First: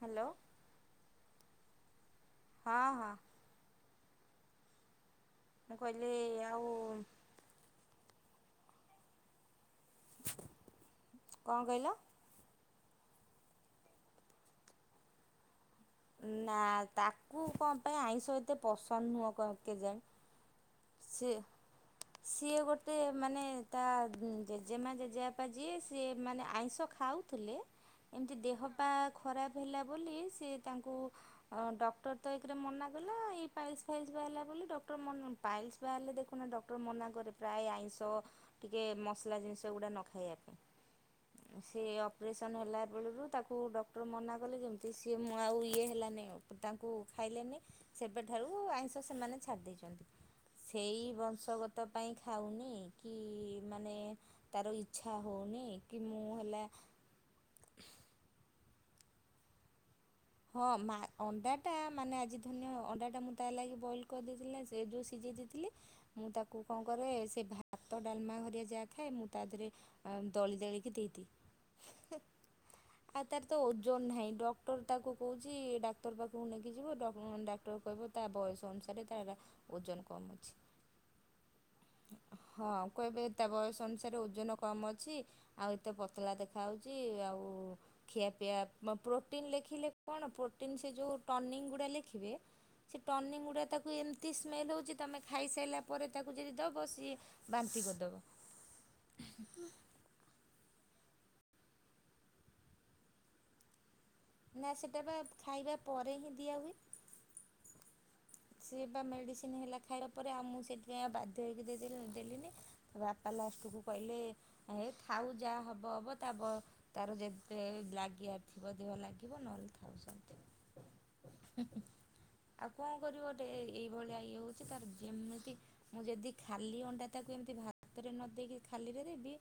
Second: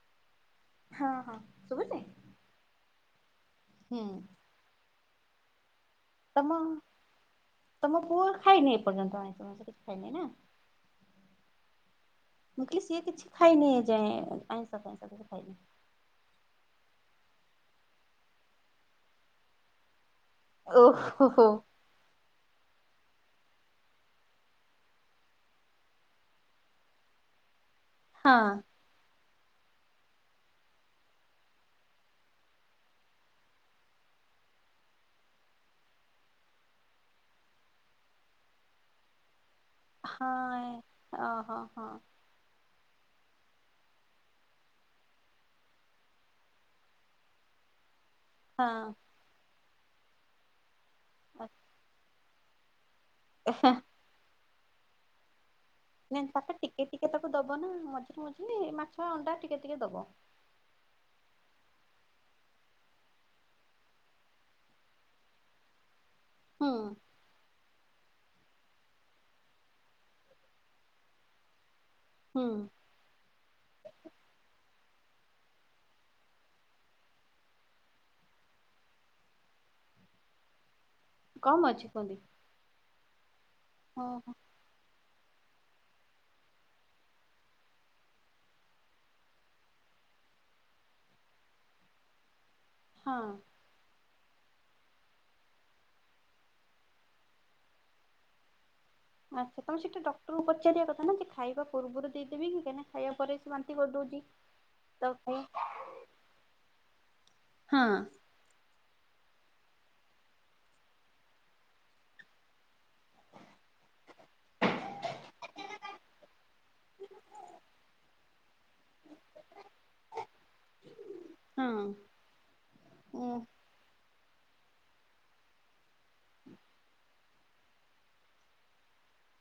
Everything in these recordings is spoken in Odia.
ହ୍ୟାଲୋ? ହଁ ହଁ, ଶୁଭୁଛି? ହଁ ହଁ। ହୁଁ। ମୁଁ କହିଲି ତମ ଆଉ ତମ ପୁଅ ଖାଇନି ଏର୍ଯ୍ୟନ୍ତ, [unintelligible] କିଛି ଖାଇନି ନା? କଣ କହିଲ? ମୁଁ କିଲି ସିଏ କିଛି ଖାଇନି ଏଯାଏଁ ଆଇଁସ ଫଇଁ ସ କିଛି ଖାଇନି? ନା ତାକୁ କଣ ପାଇଁ ଆଇଁଷ ଏତେ ପସନ୍ଦ ନୁହଁ କ କେଜାଣି। ଓହୋ ସିଏ ହୋ। ସିଏ ଗୋଟେ ମାନେ ତା ଜେଜେମା ଜେଜେବାପା ଯିଏ ସିଏ ମାନେ ଆଇଁଷ ଖାଉ ଥିଲେ। ଏମିତି ହଁ ଦେହପା ଖରାପ ହେଲା ବୋଲି ସେ ତାଙ୍କୁ ହଁ ଡକ୍ଟର ତ ଏକରେ ମନା କଲେ। ଏଇ ଫାଇଲସ୍ ଫାଇଲସ୍ ବାହାରିଲା ବୋଲି ଡକ୍ଟର ମନ ପାଇଲ୍ସ ବାହାରିଲେ ଦେଖୁନ ଡକ୍ଟର ମନା କରେ। ପ୍ରାୟ ଆଇଁଷ ଟିକେ ମସଲା ଜିନିଷ ସେଗୁଡ଼ା ନ ଖାଇବା ହଁ ଓହୋ ପାଇଁ। ସେ ହଁ ଅପ ଅପରେସନ୍ ହେଲା ବେଳରୁ ତାକୁ ଡକ୍ଟର ମନା କଲେ ଯେମିତି, ସିଏ ମୁ ଆଉ ଇଏ ହେଲାନି ଆଉ। ତାଙ୍କୁ ଖାଇଲେନି, ସେବେଠାରୁ ଆଇଁଷ ସେମାନେ ଛାଡ଼ି ଦେଇେଛନ୍ତି। ସେଇ ହଁ। ବଂଶଗତ ପାଇଁ ଖାଉନି କି ମାନେ ତାର ଇଚ୍ଛା ହଉନି, କି ମୁଁ ନାଇଁ ତାକୁ ହେଲା ଟିକେ ଟିକେ ତାକୁ ଦବ ନା ମଝିରେ ମଝିରେ, ମାଛ ଅଣ୍ଡା ଟିକେ ଟିକେ ଦବ। ହଁ ମା ଅଣ୍ଡାଟା ମାନେ ଆଜି ଧରି ନିଅ ଅଣ୍ଡାଟା ମୁଁ ତା ଲାଗି ବଏଲ୍ କରିଦେଇଥିଲି ନା। ସେ ଯେଉ ସିଝେଛି ଥିଲି। ମୁଁ ତାକୁ ହୁଁ କଣ କରେ ସେ ଭା ଭାତ ଡାଲମା ଘରିଆ ଯାହା ଖାଏ ମୁଁ ତା ଦେହରେ ଦଳି ଦାଳିକି ଦେଇଦିଏ। [unintelligible] ହୁଁ। ଆଉ ତାର ତ ଓଜନ ନାହିଁ। ଡକ୍ଟର ତାକୁ କହୁଛି ଡାକ୍ତର ପାଖକୁ ନେଇକି ଯିବ, ଡ ଡାକ୍ତର କହିବ ତା ବୟସ ଅନୁସାରେ ତାର ଓଜନ କମ ଅଛି। କମ୍ ଅଛି କୁହନ୍ତି? ହଁ କହିବେ, ତା ବୟସ ହଁ ଅନୁସାରେ ଓଜନ କମ୍ ଅଛି, ଆଉ ଏତେ ପତଳା ଦେଖାହେଉଛି ଆଉ ଖିଆପିଆ, [unintelligible] ପ୍ରୋଟିନ୍ ଲେଖିଲେ କଣ, ପ୍ରୋଟିନ ସେ ଯେଉଁ ଟନିକ୍ ଗୁଡ଼ା ଲେଖିବେ। ସେ ହଁ। ଟନିକ୍ ଗୁଡ଼ା ତାକୁ ଏମିତି ସ୍ମେଲ୍ ହେଉଛି, ତମେ ଖାଇସାରିଲା ପରେ ତାକୁ ଯଦି ଦ ଦବ, ସିଏ ବାନ୍ତି କରିଦବ। ଆଚ୍ଛା, ତମେ ସେଟା ଡକ୍ଟରଙ୍କୁ ପଚାରିବା କଥା ନା ଯେ, ଖାଇବା ପୂର୍ବରୁ ଦେଇଦେବି କି କାଇନା ଖାଇବା ପରେ ସେ ବାନ୍ତି କରିଦଉଛି। ନା ସେଇଟା ତ ବା ହଁ ଖାଇବା ପରେ ହିଁ ଦିଆହୁଏ। ହଁ। ସେଏ ବା ମେଡ଼ିସିନ ହେଲା ଖାଇବା ପରେ ଆଉ ମୁଁ ସେଥିପାଇଁ ଆଉ ବାଧ୍ୟ ହେଇକି [unintelligible] ଦେଲିନି। ବାପା ଲାଷ୍ଟକୁୁ କହିଲେ, ହେ ଥାଉ ଯାହା ହବ ହବ ତା ବ ତାର ଯେତେ ଲାଗିବାର ଥିବ ଦେହ ରେ ଲାଗିବ ନହେଲେ ଥାଉ ସେମିତି ହଁ। ଆଉ କଣ କରିବ ଉଁ ଗୋଟେ ଏଇଭଳିଆ ଇଏ ହଉଛି ତାର ଯେମିତି ମୁଁ ଯଦି ଖାଲି ଅଣ୍ଡା ତାକୁ ଏମିତି ଭାତରେ ନ ଦେଇକି ଖାଲିରେ ଦେବି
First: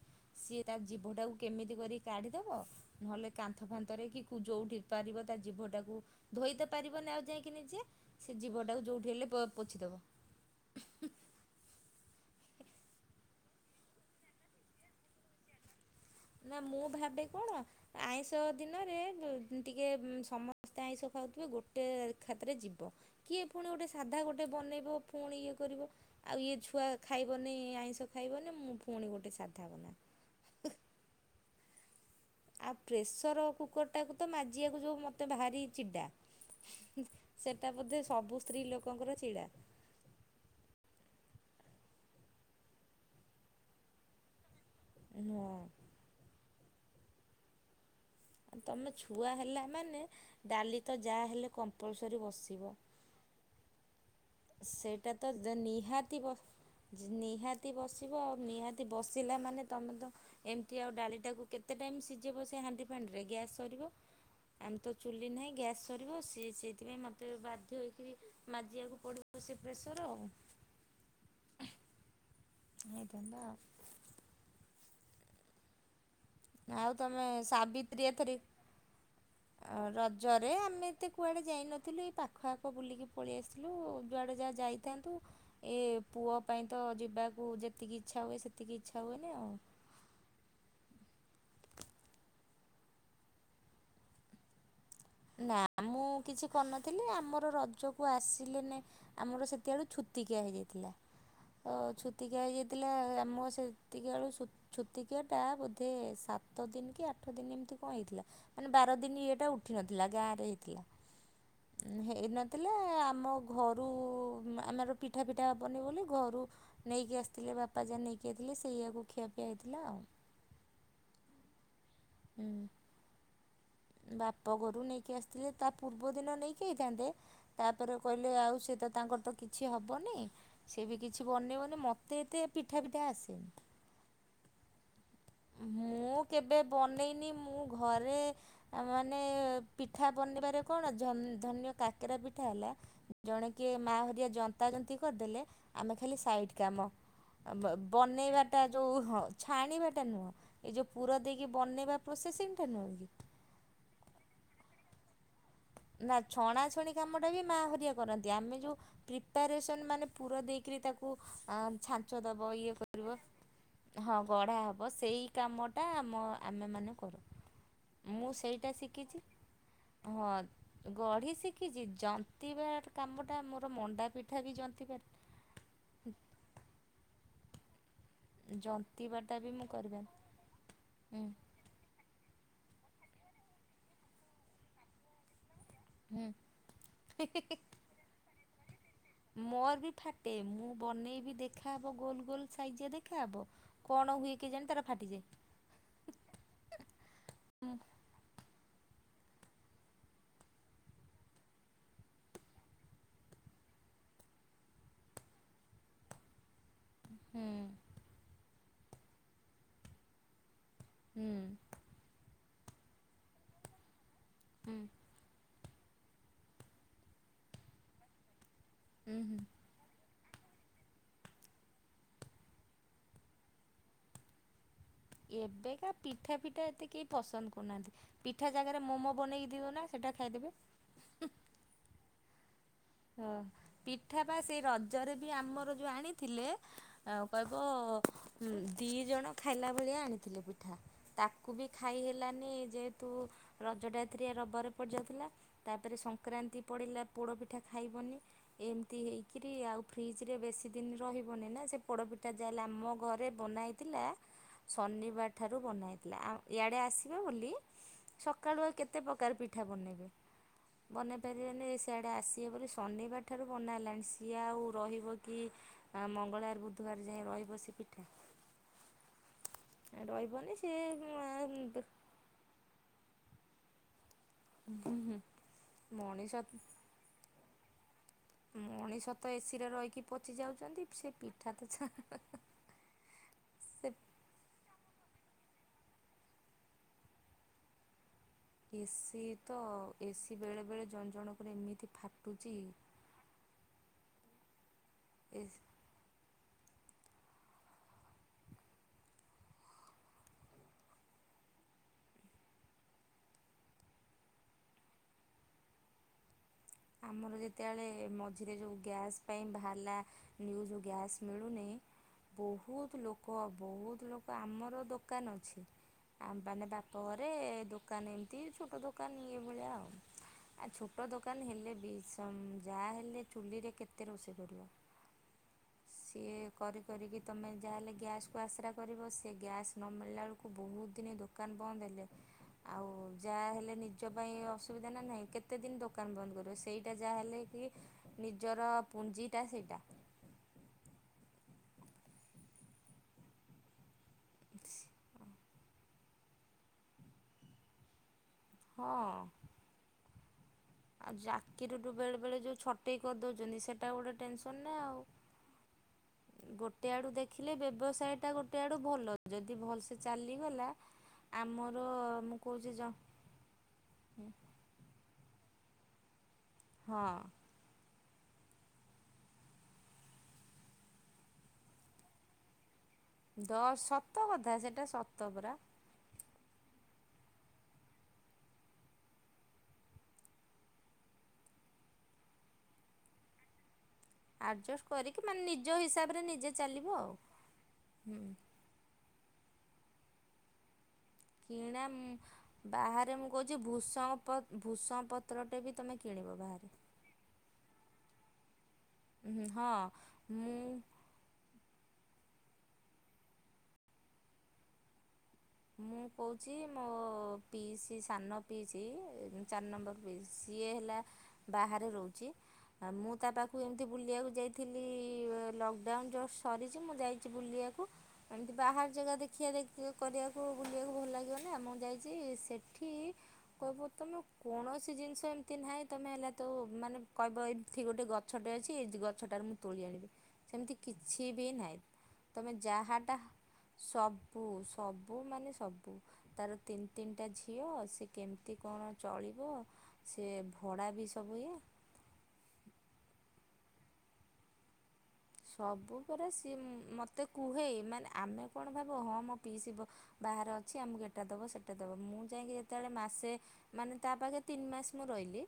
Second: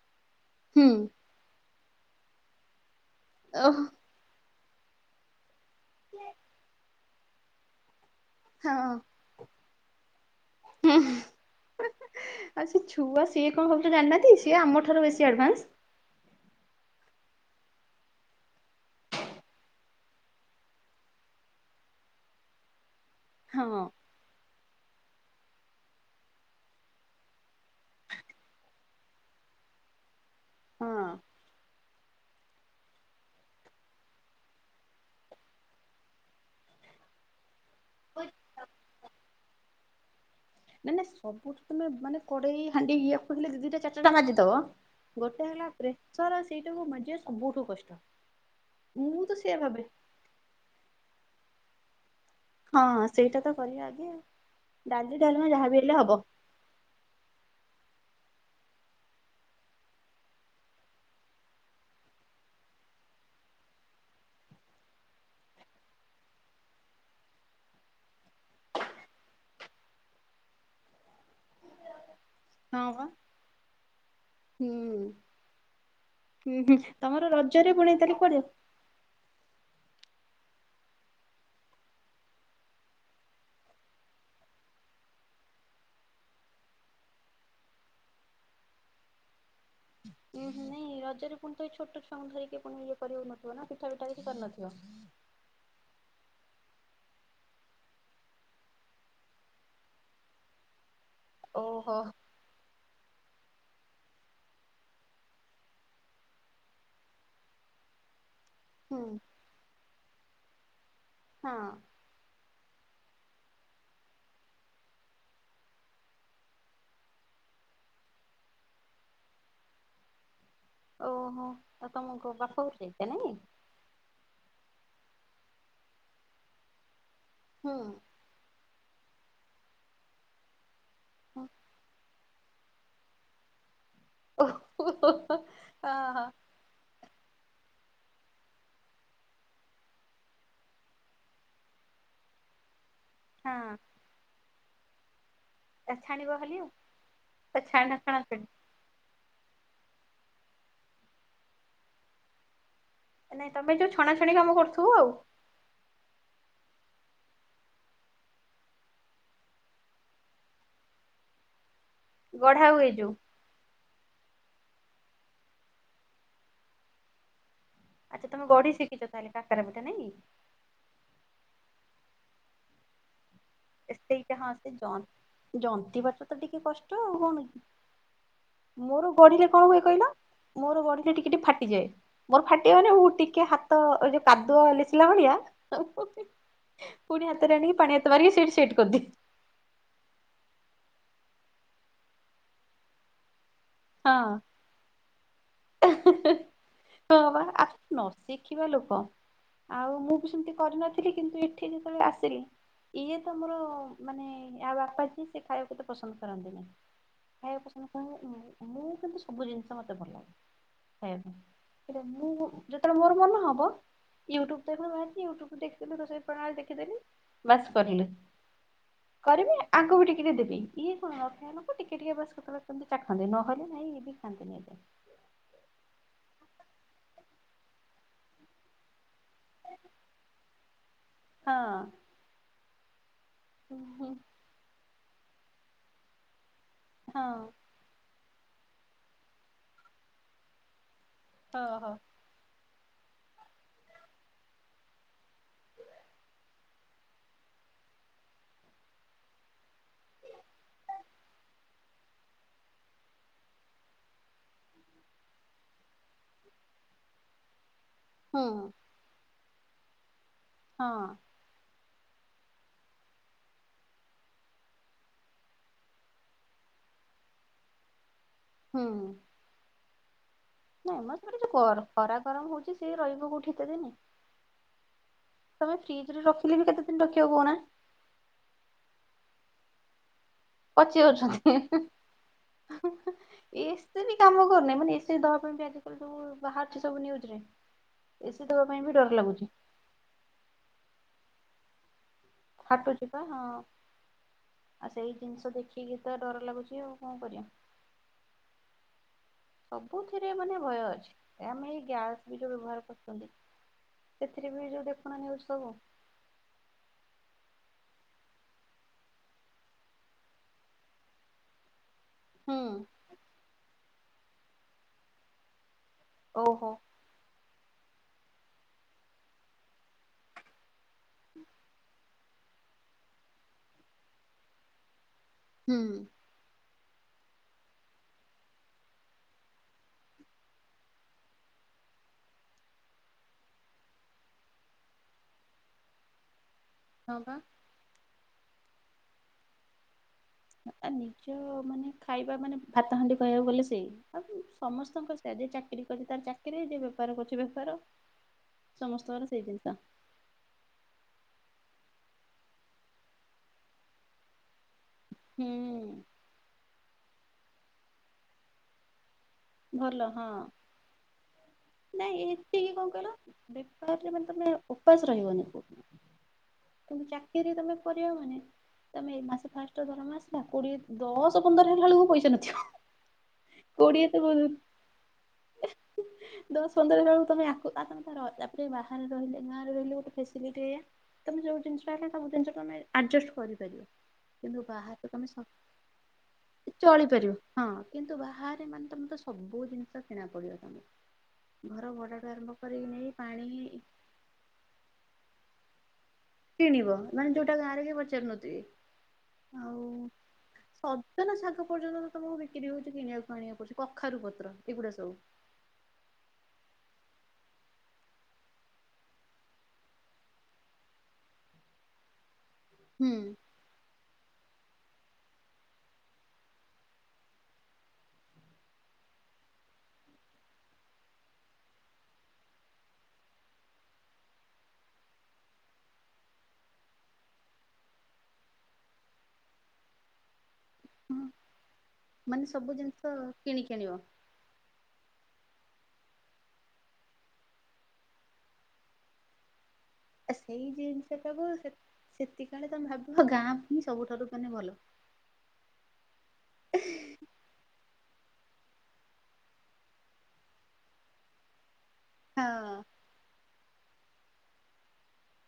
ସିଏ ତା ହୁଁ ଜୀଭଟାକୁ କେମିତି କରି କାଢ଼ିଦବ ନହେଲେ କାନ୍ଥ ଓହୋ ଫାନ୍ଥରେ କି କୁ ଜଉଠି ପାରିବ ତା ଜୀଭଟାକୁ ଧୋଇତ ପାରିବନି ଆଉ ଯାଇକି ନିଜେ ସେ ହଁ ଜୀଭଟାକୁ ଯେଉଁଠି ହେଲେ ପୋଛିଦବ। ହଁ, ଆଉ ସେ ଛୁଆ ସିଏ କଣ ଭାବୁଚନ୍ତି ଜାଣିନାହାନ୍ତି ସିଏ ଆମ ଠାରୁ ବେଶୀ ଆଡଭାନ୍ସ। ନା, ମୁଁ ଭାବେ କଣ ଆଇଁଷ ଦିନରେ ଟିକେ ସମସ୍ତେ ଆଇଁଷ ଖାଉଥିବେ ଗୋଟେ ଖାତରେ ଯିବ। କିଏ ହଁ ପୁଣି ଗୋଟେ ସାଧା ଗୋଟେ ବନେଇବ, ପୁଣି ଇଏ କରିବ ଆଉ ଇଏ ଛୁଆ ଖାଇବନି ଆଇଁଷ ଖାଇବନି ମୁଁ ଫୁଣି ଗୋଟେ ସାଧା ବନା। ହଁ। ଆଉ ପ୍ରେସର କୁକରଟାକୁ ତ ମାଜିବାକୁ ଯଉ ମୋତେ ଭାରି ଚିଡ଼ା ସେଟା ବୋଧେ ସବୁ ସ୍ତ୍ରୀ ଲୋକଙ୍କର ଚିଡା। ନାଇଁ ନାଇଁ ସବୁଠୁ ନୁହେ, ମାନେ କଡେଇ ହାଣ୍ଡି ଇଆକୁ ହେଲେ ଦି ଦିଟା ଚାର ଚାରିଟା ମାଜିଦବ ହଁ। ଗୋଟେ ହେଲା ପ୍ରେସର ସେଇଟାକୁ ମାଜିବାକୁ ସବୁଠୁ କଷ୍ଟ। ତମେ ମୁଁ ଛୁଆ ତ ସେଇଆ ହେଲା ଭାବେ ମାନେ ଡାଲି ତ ଯାହା ହେଲେ କମ୍ପଲସରୀ ବସିବ। ହଁ, ସେଇଟା ତ କରିବା ଆଗେ। ସେଇଟା ଡାଲି ଡାଲମା ତ ଯାହାବି ହେଲେ ହବ ନିହାତି ବ ନିହାତି ବସିବ, ଆଉ ନିହାତି ବସିଲା ମାନେ ତମେ ତ ଏମିତି ଆଉ ଡାଲିଟାକୁ କେତେ ଟାଇମ୍ ସିଜେଇବ ସେ ହାଣ୍ଡି ଫାଣ୍ଡିରେ ଗ୍ୟାସ୍ ସରିବ। ଆମେ ତ ଚୁଲି ନାହିଁ ଗ୍ୟାସ୍ ସରିବ ସେ ସେଇଥିପାଇଁ ମୋତେ ବାଧ୍ୟ ହେଇକିରି ମାଜିବାକୁ ପଡିବ ସେ ପ୍ରେସର ଆଉ। ହଁ ବା ହେଇଥାନ୍ତା ଆଉ। ହୁଁ ହୁଁ ହୁଁ ଆଉ ତମେ ତମର ରଜରେ ପୁଣି ତାରିଖ କୁଆଡେ ଆଁ ରଜରେ ଆମେ ଏତେ କୁଆଡେ ଯାଇନଥିଲୁ ଏ ପାଖ ଆଖ ବୁଲିକି ପଳେଇ ଆସିଥିଲୁ ଯୁଆଡେ ଯା ଯାଇ ଥାନ୍ତୁ ଏ ପୁଅ ପାଇଁ ତ ଯିବାକୁ ଯେତିକି ଇଚ୍ଛା ହୁଏ ସେତିକି ଇଚ୍ଛା ହୁଏନି ଆଉ। ଉୁ ନାଇଁ ରଜରେ ପୁଣି ତ ଏଇ ଛୋଟ ଛୁଆଙ୍କୁ ଧରିକି ପୁଣି ଇଏ କରିହଉନଥିବ ନା ପିଠା ପିଠା କିଛି କରିନଥିବ? ନା ମୁଁ କିଛି କରିନଥିଲି ଆମର ରଜକୁ ଆସିଲେ ନେ ଆମର ସେତେବେଳୁ ଛୁତିକିଆ ହେଇଯାଇଥିଲା ତ ଓହୋ ଛୁତିକିଆ ହେଇଯାଇ ଥିଲା ଆମ ସେତିକି ବଳୁ ଛୁ ଛୁତିକିଆ ଟା ବୋଧେ ସାତ ଦିନ କି ଆଠ ଦିନ ଏମିତି କଣ ହେଇଥିଲା ମାନେ ବାର ହୁଁ ଦିନ ଇଏଟା ଉଠିନଥିଲା ଗାଁରେ ହେଇଥିଲା। ହଁ। ହେଇନଥିଲା ଆମ ଘରୁ ଆମର ପିଠା ପିଠା ହବନି ବୋଲି ଘରୁ ନେଇକି ଆସିଥିଲେ ବାପା ଯା ନେଇକି ଆସିଥିଲେ ସେଇୟଆକୁ ଖିଆପିଆ ହେଇଥିଲା ଆଉ। ଓହୋ ଆଉ ତମକୁ ବାପହରେ ବାପଘରୁ ନେଇକି ଆସିଥିଲେ ତା ପୂର୍ବ ଦିନ ନେଇକି ଆଇଥାନ୍ତେ ହୁଁ ତାପରେ କହି ଆଉ ସେ ତ ତାଙ୍କର ତ କିଛି ହବନି ସେ ବି କିଛି ହୁଁ ବନେଇବନି ମ ତେ ଏତେ ପିଠା ଫିଠା ଆସେନି ଓହୋ ମୁଁ ହଁ କେବେ ବନେଇନି ମୁଁ ଘରେ ଆ ମାନେ ପିଠା ବନେଇିବାରେ କଣ ଧରିନିଅ କାକରା ପିଠା ହେଲା ଜଣେ କିଏ ହଁ ମା ହରିଆ ଜନ୍ତା ଜନ୍ତୀ କରିଦେଲେ ଆମେ ଖାଲି ଛାଣିବ ସାଇଡ଼୍ ଆଉ କାମ। ବ ଛାଣା ଛଣାଛଣି ବନେଇବାଟା ଓ ହ ଛାଣିବାଟା ନୁହଁ, ଏ ଯେଉଁ ପୁର ଦେଇକି ବନେଇବା ପ୍ରୋସେସିଙ୍ଗଟା ନୁହେଁ କି ନାଇଁ ତମେ ଯୋଉ ଛଣାଛଣି କାମ କରୁଥିବ ଆଉ। ନା ଛଣାଛଣି କାମଟା ବି ମା ହରିଆ କରନ୍ତି ଆମେ ଯୋଉ ପ୍ରିପାରେସନ୍ ମାନେ ପୁର ଦେଇକରି ତାକୁ ଛାଞ୍ଚ ଦେବ, ଗଢା ଇଏ ହୁଏ ଯୋଉ କରିବ। ହଁ ଗଢ଼ା ହବ ସେଇ କାମଟା ମ ଆମେମାନେ କରୁ। ମୁଁ ଆଚ୍ଛା ତମେ ସେଇଟା ଗଢି ଶିଖିଛ ତା ହେଲେ କାକରା ପିଠା ନାଇଁ। ଗଢି ଶିଖିଛି, ଜନ୍ତିବାର କାମ ଟା- ମୋର ମଣ୍ଡା ସେଇଟା ପିଠା ହଁ ବି ସେ ଯ ଜନ୍ତିବାର ଜନ୍ତିବାଟା ତ ଟିକେ କଷ୍ଟ, ଆଉ କଣ କି! ମୋର ଜନ୍ତିବାଟା ଗଢିଲେ ବି ମୁଁ କଣ ହୁଏ କହିଲ, କରିପାରେ ମୋର ଗଢିଲେ ହୁଁ ଟିକେ ଟିକେ ଫା ଟେ। ମୋର ଫାଟିିବ ମାନେ ମୁଁ ଟିକେ ହାତ ଏ ଯୋଉ କାଦୁଆ ଲେଶିଲା ଭଳିଆ ହୁଁ ପୁଣି ହାତରେ ଆଣି ପାଣି ହାତ ମାରି ସେଇଠି ସେଟ୍ କରି ଦିଏ। ମୋର ବି ଫାଟେ। ମୁଁ ବନେଇବି ଦେଖାହେବ ଗୋଲ୍ ଗୋଲ୍ ସାଇଜ଼ିଆ ଦେଖାହେବ। କଣ ହୁଏ କେ ଜାଣି ତାର ଫାଟିଯାଏ। ଷ୍ଟ ହବା। ଆ ହୁଁ ନ ଶିଖିବା ଲୋକ ଆଉ ମୁଁ ବି ସେମତି କରିନଥିଲି। କିନ୍ତୁ ଏଠି ଯେତେବେଳେ ଆସିଲି ଇଏ ତ ମୋର ମାନେ, ୟା ବାପା ଯିଏ ସେ ଖାଇବାକୁ ଏତେ ପସନ୍ଦ କରନ୍ତି ନାହିଁ। ହୁଁ ଖାଇବା ପସନ୍ଦ [unintelligible] ମୁଁ କିନ୍ତୁ ସବୁ ଜିନିଷ ମତେ ଭଲ ଲାଗେ। ହୁଁ ଖାଇବା ପାଇଁ। ମୁଁ ଯେତେବେଳେ ମୋର ମନ ହବ, ୟୁଟୁବ ହୁଁ ଦେଖେ [unintelligible] ୟୁୁ ଟୁବ ଦେଖି ରୋଷେଇ ପ୍ରଣାଳୀ ଦେଖିଦେଲି। ବାସ କରିଲି ହୁଁ କରିବି। ଆଙ୍କୁ ବି ଟିକେ ଟିକେ ଦେବି। ଇଏ କଣ ନ ଖାଇବା ଲୋକ ଟିକେ ଟିକେ ବାସ୍ କେତେବେଳେ କେମତି ଚାଖନ୍ତି। ନହେଲେ ନାଇଁ ୟେ ଖାନ୍ତି ନାହି [unintelligible] ଏବେକା ପିଠା ପିଠା ଏତେ କେହି ପସନ୍ଦ କରୁନାହାଁନ୍ତି। ପିଠା ଜାଗାରେ ମୋମୋ ବନେଇ କି ଦେଇଦିଅ ନା ସେଇଟା ଖାଇଦେବେ। ହଁ ହ, ହଁ ପିଠା ପା ସେଇ ରଜରେ ବି ଆମର ଯୋଉ ଆଣିଥିଲେ ଆ ହଁ କହିବ ଦି ଜଣ ଖାଇଲା ଭଳିଆ ଆଣିଥିଲେ ପିଠା। ତାକୁ ବି ହଁ ଖାଇ ହେଲାନି ଯେହେତୁ ରଜଟା ଏଥିରେ ରବାରେ ପଡ଼ିଯାଇଥିଲା। ତାପରେ ସଂକ୍ରାନ୍ତି ପଡ଼ିଲା, ପୋଡ଼ ପିଠା ଖାଇବନି। ଏମତି ହେଇକିରି ଆଉ ଫ୍ରିଜ ରେ ବେଶୀ ଦିନ ରହିବନି ନା! ସେ ପୋଡପିଠା ଯାହେଲେ ଆମ ଘରେ ବନା ହେଇ ଥିଲା। ଶନିବାରଠାରୁ ବନା ହେଇଥିଲା, ଇଆଡ଼େ ଆସିବେ ବୋଲି। ସକାଳୁ ହଁ ଆଉ କେତେ ପ୍ରକାର ପିଠା ବନେଇବେ? ହଁ। ବନେଇ ପାରିବେନି, ସିଆଡ଼େ ଆସ ସିଏ ବୋଲି ଶନିବାର ଠାରୁ ବନା ହେଲାଣି। ସିଏ ଆଉ ରହିବ କି? ଆ ମଙ୍ଗଳବାର, ବୁଧବାର ଯାଏ ରହିବ ସେ ପିଠା!। ହୁଁ। ରହିବନି ସେ ନାଇଁ ମ [unintelligible] ଯୋଉ ଖରା ଗରମ ହଉଛି ସେ ରହିବ କୋଉଠି ଏତେ ଦିନି। ତମେ ଫ୍ରିଜ ରେ ମଣିଷ ରଖିଲେ ବି କେତେ ଦିନ ରଖିବ କହୁନା। ମଣିଷ ତ ଏସିି ରେ ରହିକି ପଚି ଯାଉଛନ୍ତି। ସେ ପିଠା ତ ଛା--ହି ହି ହି ହେଁହିଁ ଏସି ବି କାମ କରୁନାଇ। ମାନେ ଏସି ଦବା ପାଇଁ [unintelligible] ଯଉ ବାହାରୁଚି ସବୁ ନ୍ୟୂଜରେ ଏସି ଦେବା ପାଇଁ ବି ଡର ଏସି ଲାଗୁଚି। ତ ଏସି ବେଳେବେଳେ ଜଣ ଜଣଙ୍କର ଏମିତି ଫାଟୁଚି। ! ଫାଟୁଚିପା, ହଁ। ଆଉ ସେଇ ଜିନିଷ ଦେଖିକି ତ ଡର ଲାଗୁଚି ଆଉ କଣ କରିବା। ସବୁଥିରେ ମାନେ ଭୟ ଅଛି। ଆମେ ଏଇ ଗ୍ୟାସ ବି ଯୋଉ ବ୍ୟବହାର କରୁଛନ୍ତି। ସେଥିରେ ବି ଯୋଉ ଦେଖୁନା ନ୍ୟୂଜ୍ ସବୁ। ଆମର ଯେତେଏଳେ ମଝିରେ ଯୋଉ ଗ୍ୟାସ୍ ପାଇଁ ଭାହାଲା ନ୍ୟୁଜୁ ଗ୍ୟାସ୍ ମିଳୁନି। ହୁଁ ବହୁତ ଲୋକ ବହୁତ ଲୋକ ଆମର ଦୋକାନ ଅଛି। ଆ ଵା ନେ ଓହୋ ବା ଘରେ ଦୋକାନ ଏମିତି ଛୋଟ ଦୋକାନ ଇଏ ଭଳିଆ ଆଉ। ଆ ଛୋଟ ଦୋକାନ ହେଲ ଲେ ବି ସମ ଯାହା ହେଲେ ଚୁଲିରେ କେତେ ରୋଷେଇ କରିବ। ହୁଁ। ଇଏ କରି କରିକି ତମେ ଯାହାହେଲେ ଗ୍ୟାସ୍ କୁ ଆଶ୍ରା କରିବ। ସେ ଗ୍ୟାସ୍ ନ ମିଳିଲା ଏଳକୁ ବହୁତ ଦିନ ଦୋ କାନ ବନ୍ଦ ହେଲେ। ଆଉ ଯାଆ ହେଲେ ନିଜ ପାଇଁ ଅସୁବିଧା ନା ନାହିଁ। କେତେ ଦିନି ଦୋକାନ ବନ୍ଦ କରିବ। ସେଇଟା ହଁ ପା। ଯାହାହେଲେ କି ନିଜର ପୁଞ୍ଜିଟା ସେଇଟା। ଆ ନିଜ ମାନେ ଖାଇବା ମାନେ ଭାତ ହାଣ୍ଡି କହିବାକୁ ଗଲେ ସେଇ। ସମସ୍ତଙ୍କ ସେ ଯେ ଚାକିରି କରୁଛି ତାର ଚାକିରି ଯ ବେପାର କରୁଛି ବେପାର। ହଁ ସମସ୍ତଙ୍କର ସେଇ ଜିନ ଆଉ ଚାକିରିଠୁ ବେଳେ ବେଳେ ଯୋଉ ଛଟେଇ କରିଦଉଛନ୍ତି ସେଟା ଗୋଟେ ଟେନସନ ନା ଆଉ। ହୁଁ। ଗୋଟେ ଆଡୁ ଦେଖିଲେ ବ୍ୟବସାୟ ଟା ଗୋଟେ ଆଡୁ ଭଲ। ଯଦି ଭଲସେ ଭଲ ହଁ ଚାଲିଗଲା। ଆମ ନାଇଁ ଏତିକି କଣ କଇଲ ବେପାରରେ ମାନେ ତମେ ଓପାସ ରଇବନି କୋଉ ଦିନ। ହଁ କିନ୍ତୁ ଚାକିରିରେ ତମେ କରିଅ ମାନେ ତମେ ଏଇ ମାସ ଫାଷ୍ଟ ଦରମା ଆସିଲା କୋଡିଏ ଦଶ ପନ୍ଦର ହେଲା ବେଳକୁ ପଇସା ନଥିବ। ଦଶ କୋଡିଏ ତ ସତ ବହୁତ କଥା ସେଇଟା ସତ ପରା। ଦଶ ପନ୍ଦର ହେଲା ଏଳକୁ ତମେ ଆକୁ ଅସାଙ୍ଗରେ ଧର ବାହାରେ ରହିଲେ ଗାଁରେ ରହିଲେ ଗୋଟେ ଫେସିଟିଲିଟି ଏୟା ତମେ ଯୋଉ ଜିନିଷ ଟା ସବୁ ଜିନିଷ ତମେ ଆଡଜଷ୍ଟ କରିପାରିବ। କିନ୍ତୁ ଆଡ଼ଜଷ୍ଟ ବାହାରକୁ କରିକି ତମେ ମାନେ ନିଜ ହିସାବରେ ନିଜେ ସ ଚାଲିବ ଆଉ ଚଳିପାରିବ ହଁ। କିନ୍ତୁ ହୁଁ ବାହାରେ ମାନେ ତମେ ତ ସବୁ ଜିନିଷ କିଣା ପଡିବ ତମକୁ। କିଣା ଘର ଉଁ ଭଡାଠୁ ଆରମ୍ଭ କରିକି ନେଇ ବାହାରେ ମୁଁ ପାଣି କହୁଛି ଭୂସଙ୍ଗ ପତ ଭୂସଙ୍ଗ ପତ୍ରଟେ ବି ତମେ କିଣିବ। ବାହାରେ କିଣିବ ମାନେ ଯୋଉଟା ଗାଁରେ କେହି ପଚାରୁ ନଥିବେ। ହୁଁ ହଁ ମୁଁ ସଜନା ଶାଗ ପର୍ଯ୍ୟନ୍ତ ତମକୁ ବିକ୍ରି ହୋଉଚି କିଣିବାକୁ ଆଣିବାକୁ ପଡୁଚି। କଖାରୁ ପତ୍ର ଏଗୁଡା ସବୁ। ମୁଁ କୋଉଚି ମୋ ପିଇସି ସାନ ପିଇସି ଚାର ନମ୍ବର ଇସି ସିଏ ହେଲା ବାହାରେ ରହୁଚି ହୁଁ ମୁଁ ତା ପାଖ ମୁୁ ଏମିତି ବୁଲିବାକୁ ଯାଇଥିଲି ଲକଡାଉନ ଜଷ୍ଟ ସରିଚି ମୁଁ ଯାଇଚି ବୁଲିଆକୁ। ଏମତି ବାହାର ଜାଗା ଦେଖିଆ ଦେଖି କରିଆକୁ ବୁଲିଆକୁ ଭଲ ଲା ଗିଅ ନା ମୁଁ ଯାଇଛି ସେଠି କହିବୁ ତୁମ କୌଣସି ଜିନିଷ ଏମିତି ନାହିଁ ତୁମେ ହେଲା ତ ମାନେ କହିବ ଏ ଏଠି ଗୋଟେ ଗଛଟେ ଅଛି ଏଇ ଗଛଟାରେ ମୁଁ ତୋଳି ଆଣିବି। ସେମିତି ହଁ କିଛି ବି ନାହିଁ ମାନେ ତମେ ସବୁ ଜିନିଷ ଯାହାଟା କିଣିକି ଆଣିବ ସବୁ ସବୁ ସବୁ ମାନେ ସବୁ ତାର ତିନ ତିନଟା ଝିଅ ସେ କେମତି କଣ ଚଳିବ। ସେ ଭଡ଼ା ବି ସବୁ ଇଏ। ସେତିକିବେଳେ ତମେ ଭାବିବ ଗାଁ ଭୁହିଁ ସବୁଠାରୁ ମାନେ ଭଲ। ସବୁ ପରା ସିଏ ମତେ କୁହେ। ମାନେ ଆମେ କଣ ଭାବୁ ହଁ ମୋ ପିଇସୀ ବ ବାହାରେ ଅଛି ଆମକୁ ଏଟା ଦବ ସେ ଟା ଦବ। ମୁଁ ଯାଇଙ୍କି ହଁ ଯେତେବେଳେ ମାସେ ମାନେ ତା ପାଖେ ତିନି ମାସ ମୁଁ ରଇଲି।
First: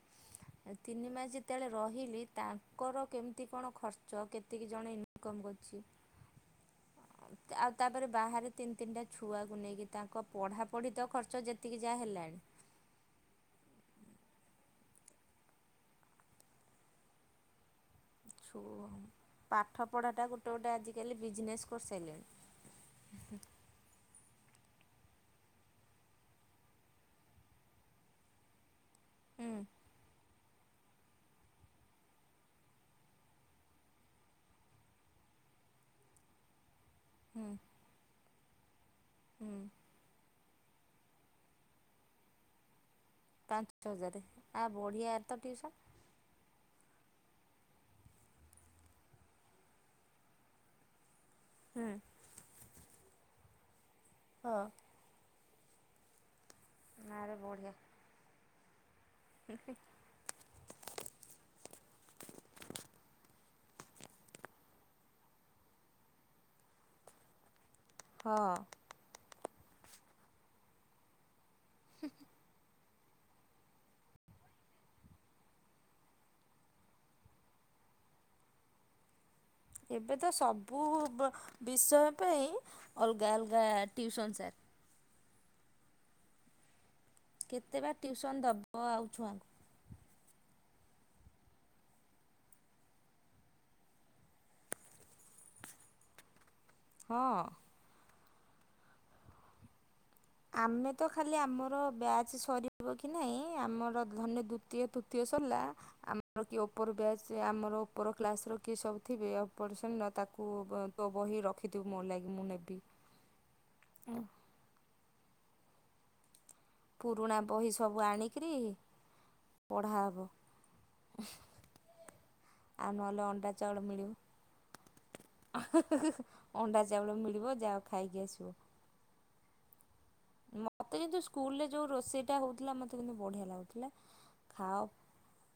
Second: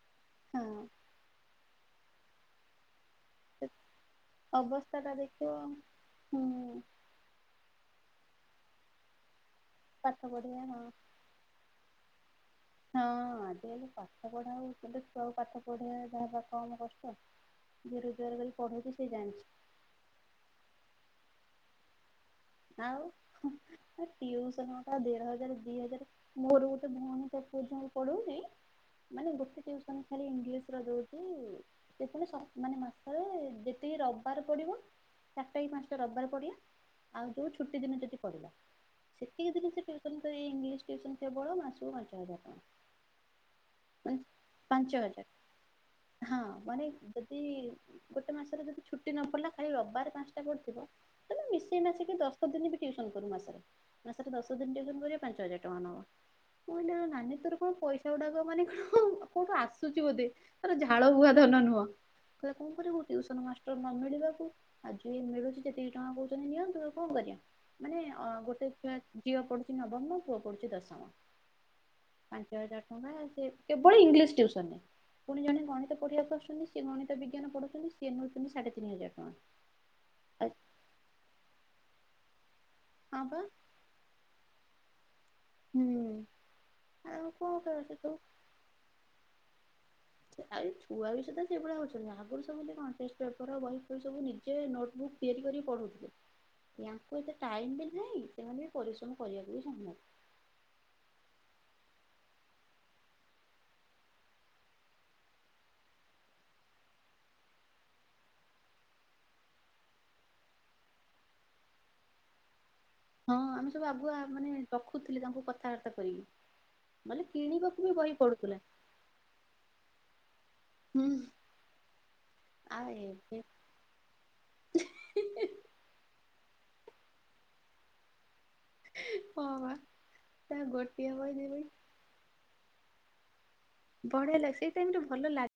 ହଁ ତିନି ମାସ ଯେତେବେଳେ ରହିଲି ତାଙ୍କର କେମିତି କଣ ଖର୍ଚ। କେ ଅବସ୍ଥା ଟା ଦେଖିବ ହୁଁ ଆଉ ତାପରେ ବାହାରେ ତିନି ତିନିଟା ଛୁଆକୁ ନେଇକି ପାଠ ତାଙ୍କ ପଢିବା ପଢା ହଁ ପଢି ତ ଖ ର୍ଚ୍ଚ ଯେତିକି ଯାହା ହେଲାଣି ହଁ ଆଜିକାଲି ପାଠ ପଢା ହଉ ଛୁଆକୁ ପାଠ ପଢେଇଆ ଯାହା କମ କଷ୍ଟ ଯିଏ ରୋଜଗାର କରି ଛୁ ପଢଉଛି ସେ ଜାଣିଛି ପାଠ ପଢ଼ାଟା ଗୋଟେ ଗୋଟେ ଆଜିକାଲି ବିଜନେସ୍ କରିସାରିଲେଣି ଆଉ ହୁଁ ଟିଉସନ ଗୋଟା ଦେଢ ହଜାର ଦି ହଜାର ମୋର ଗୋଟେ ଭଉଣୀ ତା ପୁଅ ଝିଅ କୁ ପଢ଼ନେଇ ମାନେ ହୁଁ ଗୋଟେ ଟିଉସନ୍ ଖାଲି ଇଂଗି୍ଲିଶ ଦଉଚି ଯେତେବେଳେ ସପ୍ ମାନେ ମାସରେ ଯେତିକି ରବିବାର ପଡିବ ଚାରିଟା କି ପାଞ୍ଚଟା ରବିବାର ପଡ଼ିଲା ଆଉ ହୁଁ ଯୋଉ ଛୁଟି ଦିନ ଯଦି ପଡ଼ିଲା ସେତିକି ହୁଁ ଦିନି ସେ ଟି ସେତ ଏଇ ଇଂଗି୍ଲିଶ ଟିଉସନ୍ କେବଳ ମାସ କୁ ପାଞ୍ଚ ହଜାର ଟଙ୍କା [inaudible] ପାଞ୍ଚ ମାନେ ହଜାର ଆ ପାଞ୍ଚ ବଢ଼ିଆ ହଜାର ତ ଟିଉସନ୍ ହଁ ୱାନେ ଯଦି ଗୋଟେ ମାସରେ ଯଦି ଛୁଟି ନ ପଡିଲା ଖାଲି ରବିବାର ପାଞ୍ଚଟା ପଡିଥିବ ହେଲେ ମି ଶି ହୁଁ ମାଶିକି ଦଶ ଦିନି ବି ଟିଉସନ୍ କରୁ ମାସରେ ମାସରେ ଦଶ ହଁ ଦିନ ଟିଉସନ୍ କରିବ ପାଞ୍ଚ ହଜାର ଟଙ୍କା ନବ। ମୁଁ କଇଲି ଆଉ ନାନୀ ଆରେ ତୋର ବଢ଼ିଆ କଣ ପଇସା ଗୁଡାକ ମାନେ କହଁଣ କୋଉଠୁ ଆସୁଛି ବୋଧେ ତୋର ଝାଳ ବୁହା ଧନ ନୁହଁ କହିଲା କଣ କରିବୁ ଟିଉସନ୍ ମାଷ୍ଟର ନ ମିଳିବାକୁ ଆଜି ମିଳୁଚି ଯେତିକି ଟଙ୍କା କହୁଚନ୍ତି ନିଅନ୍ତୁ କଁ କରିଆ ମାନେ ଅ ହଁ ଗୋଟେ ଝିଅ ଝିଅ ପଡ଼ୁଚି ନବମ ପୁଅ ପଡ଼ୁଚି ଦଶମ ପାଞ୍ଚ ହଜାର ଟଙ୍କା କେବଳ ଇଂଗି୍ଲିସି ଟିଉସଳ୍ ରେ ପୁଣି ଜଣେ ଗଣିତ ପଢେଇଆକୁ ଆସୁଚନ୍ତି ସିଏ ଗଣିତ ବିଜ୍ଞାନ ପଢଉଚନ୍ତି ସିଏ ନଉଚନ୍ତି ସାଢେ ତିନି ହଜାର ଟଙ୍କା ଏବେ ତ ସବୁ ବ ବିଷୟ ପାଇଁ ହଁ ଅଲଗା ପା ଅଲଗା ଟିଉସନ ସାର୍। ହୁଁ। କେତେ ବା ଟିଉସନ୍ ଦବ ଆଉ ଛୁଆଙ୍କୁ ଆଉ ଏ ଛୁଆ ବି ସେତ ସେଇଭଳିଆ ହଉଚନ୍ତି ଆଗରୁ ସେ ସବୁ କଣ ଟେଷ୍ଟ ପେପର ବହି ସବୁ ନିଜେ ନୋଟ୍ ବୁକ୍ ତିଆରି କରି ପଢ଼ୁଥିଲେ [inaudible] ୟାଙ୍କୁ ଏତେ ହଁ। ଟାଇମ୍ ବି ନାହିଁ ସେମାନେ ବି ପରିଶ୍ରମ କରିଆକୁ ବି ଚାହୁନାହାତି ଆମେ ତ ଖାଲି ଆମର ବ୍ୟାଚ୍ ସରିବ କି ନାହିଁ ଆମର ଧର୍ ନେ ଦୁତୀୟ ତୁତୀୟ ସର୍ ଲା ଆମର କିଏ ଉପର ବ୍ୟାଚ ଆମର ଉପର କ୍ଲାସ୍ ର କିଏ ସବୁ ଥିବେ ଅପର ସର୍ ଲା ତାକୁ ତୋ ବହି ରଖିଥିବୁ ମୋ ଲାଗି ମୁଁ ନେବି ହଁ ଆମେ ସବୁ ଆଗୁଆ ମାନେ ରଖୁଥିଲି ତାଙ୍କୁ କଥାବାର୍ତ୍ତା କରିକି ନହେଲେ ପୁରୁଣା ବହି କିଣିବାକୁ ବି ସବୁ ଆଣିକିରି ପଡୁଥିଲା। ପଢ଼ା ହବ। ଆ ଏ ମାନେ ଅଣ୍ଡା ଚାଉଳ ମିଳିବ ଅଣ୍ଡା ଚାଉଳ ମିଳିବ ଯାଅ ଖାଇକି ଆସିବ ହଁ ବା ତା ମତେ ଗୋଟିଏ କିନ୍ତୁ ବହି ଦି ସ୍କୁଲ୍ ବହି ରେ ଯୋଉ ରୋଷେଇଟା ହଉଥିଲା ମତେ କିନ୍ତୁ ବଢିଆ ଲାଗୁ ବଢିଆ ଲାଗେ ସେଇ ଟାଇମ୍ ଟା ଭଲ ଲାଗେ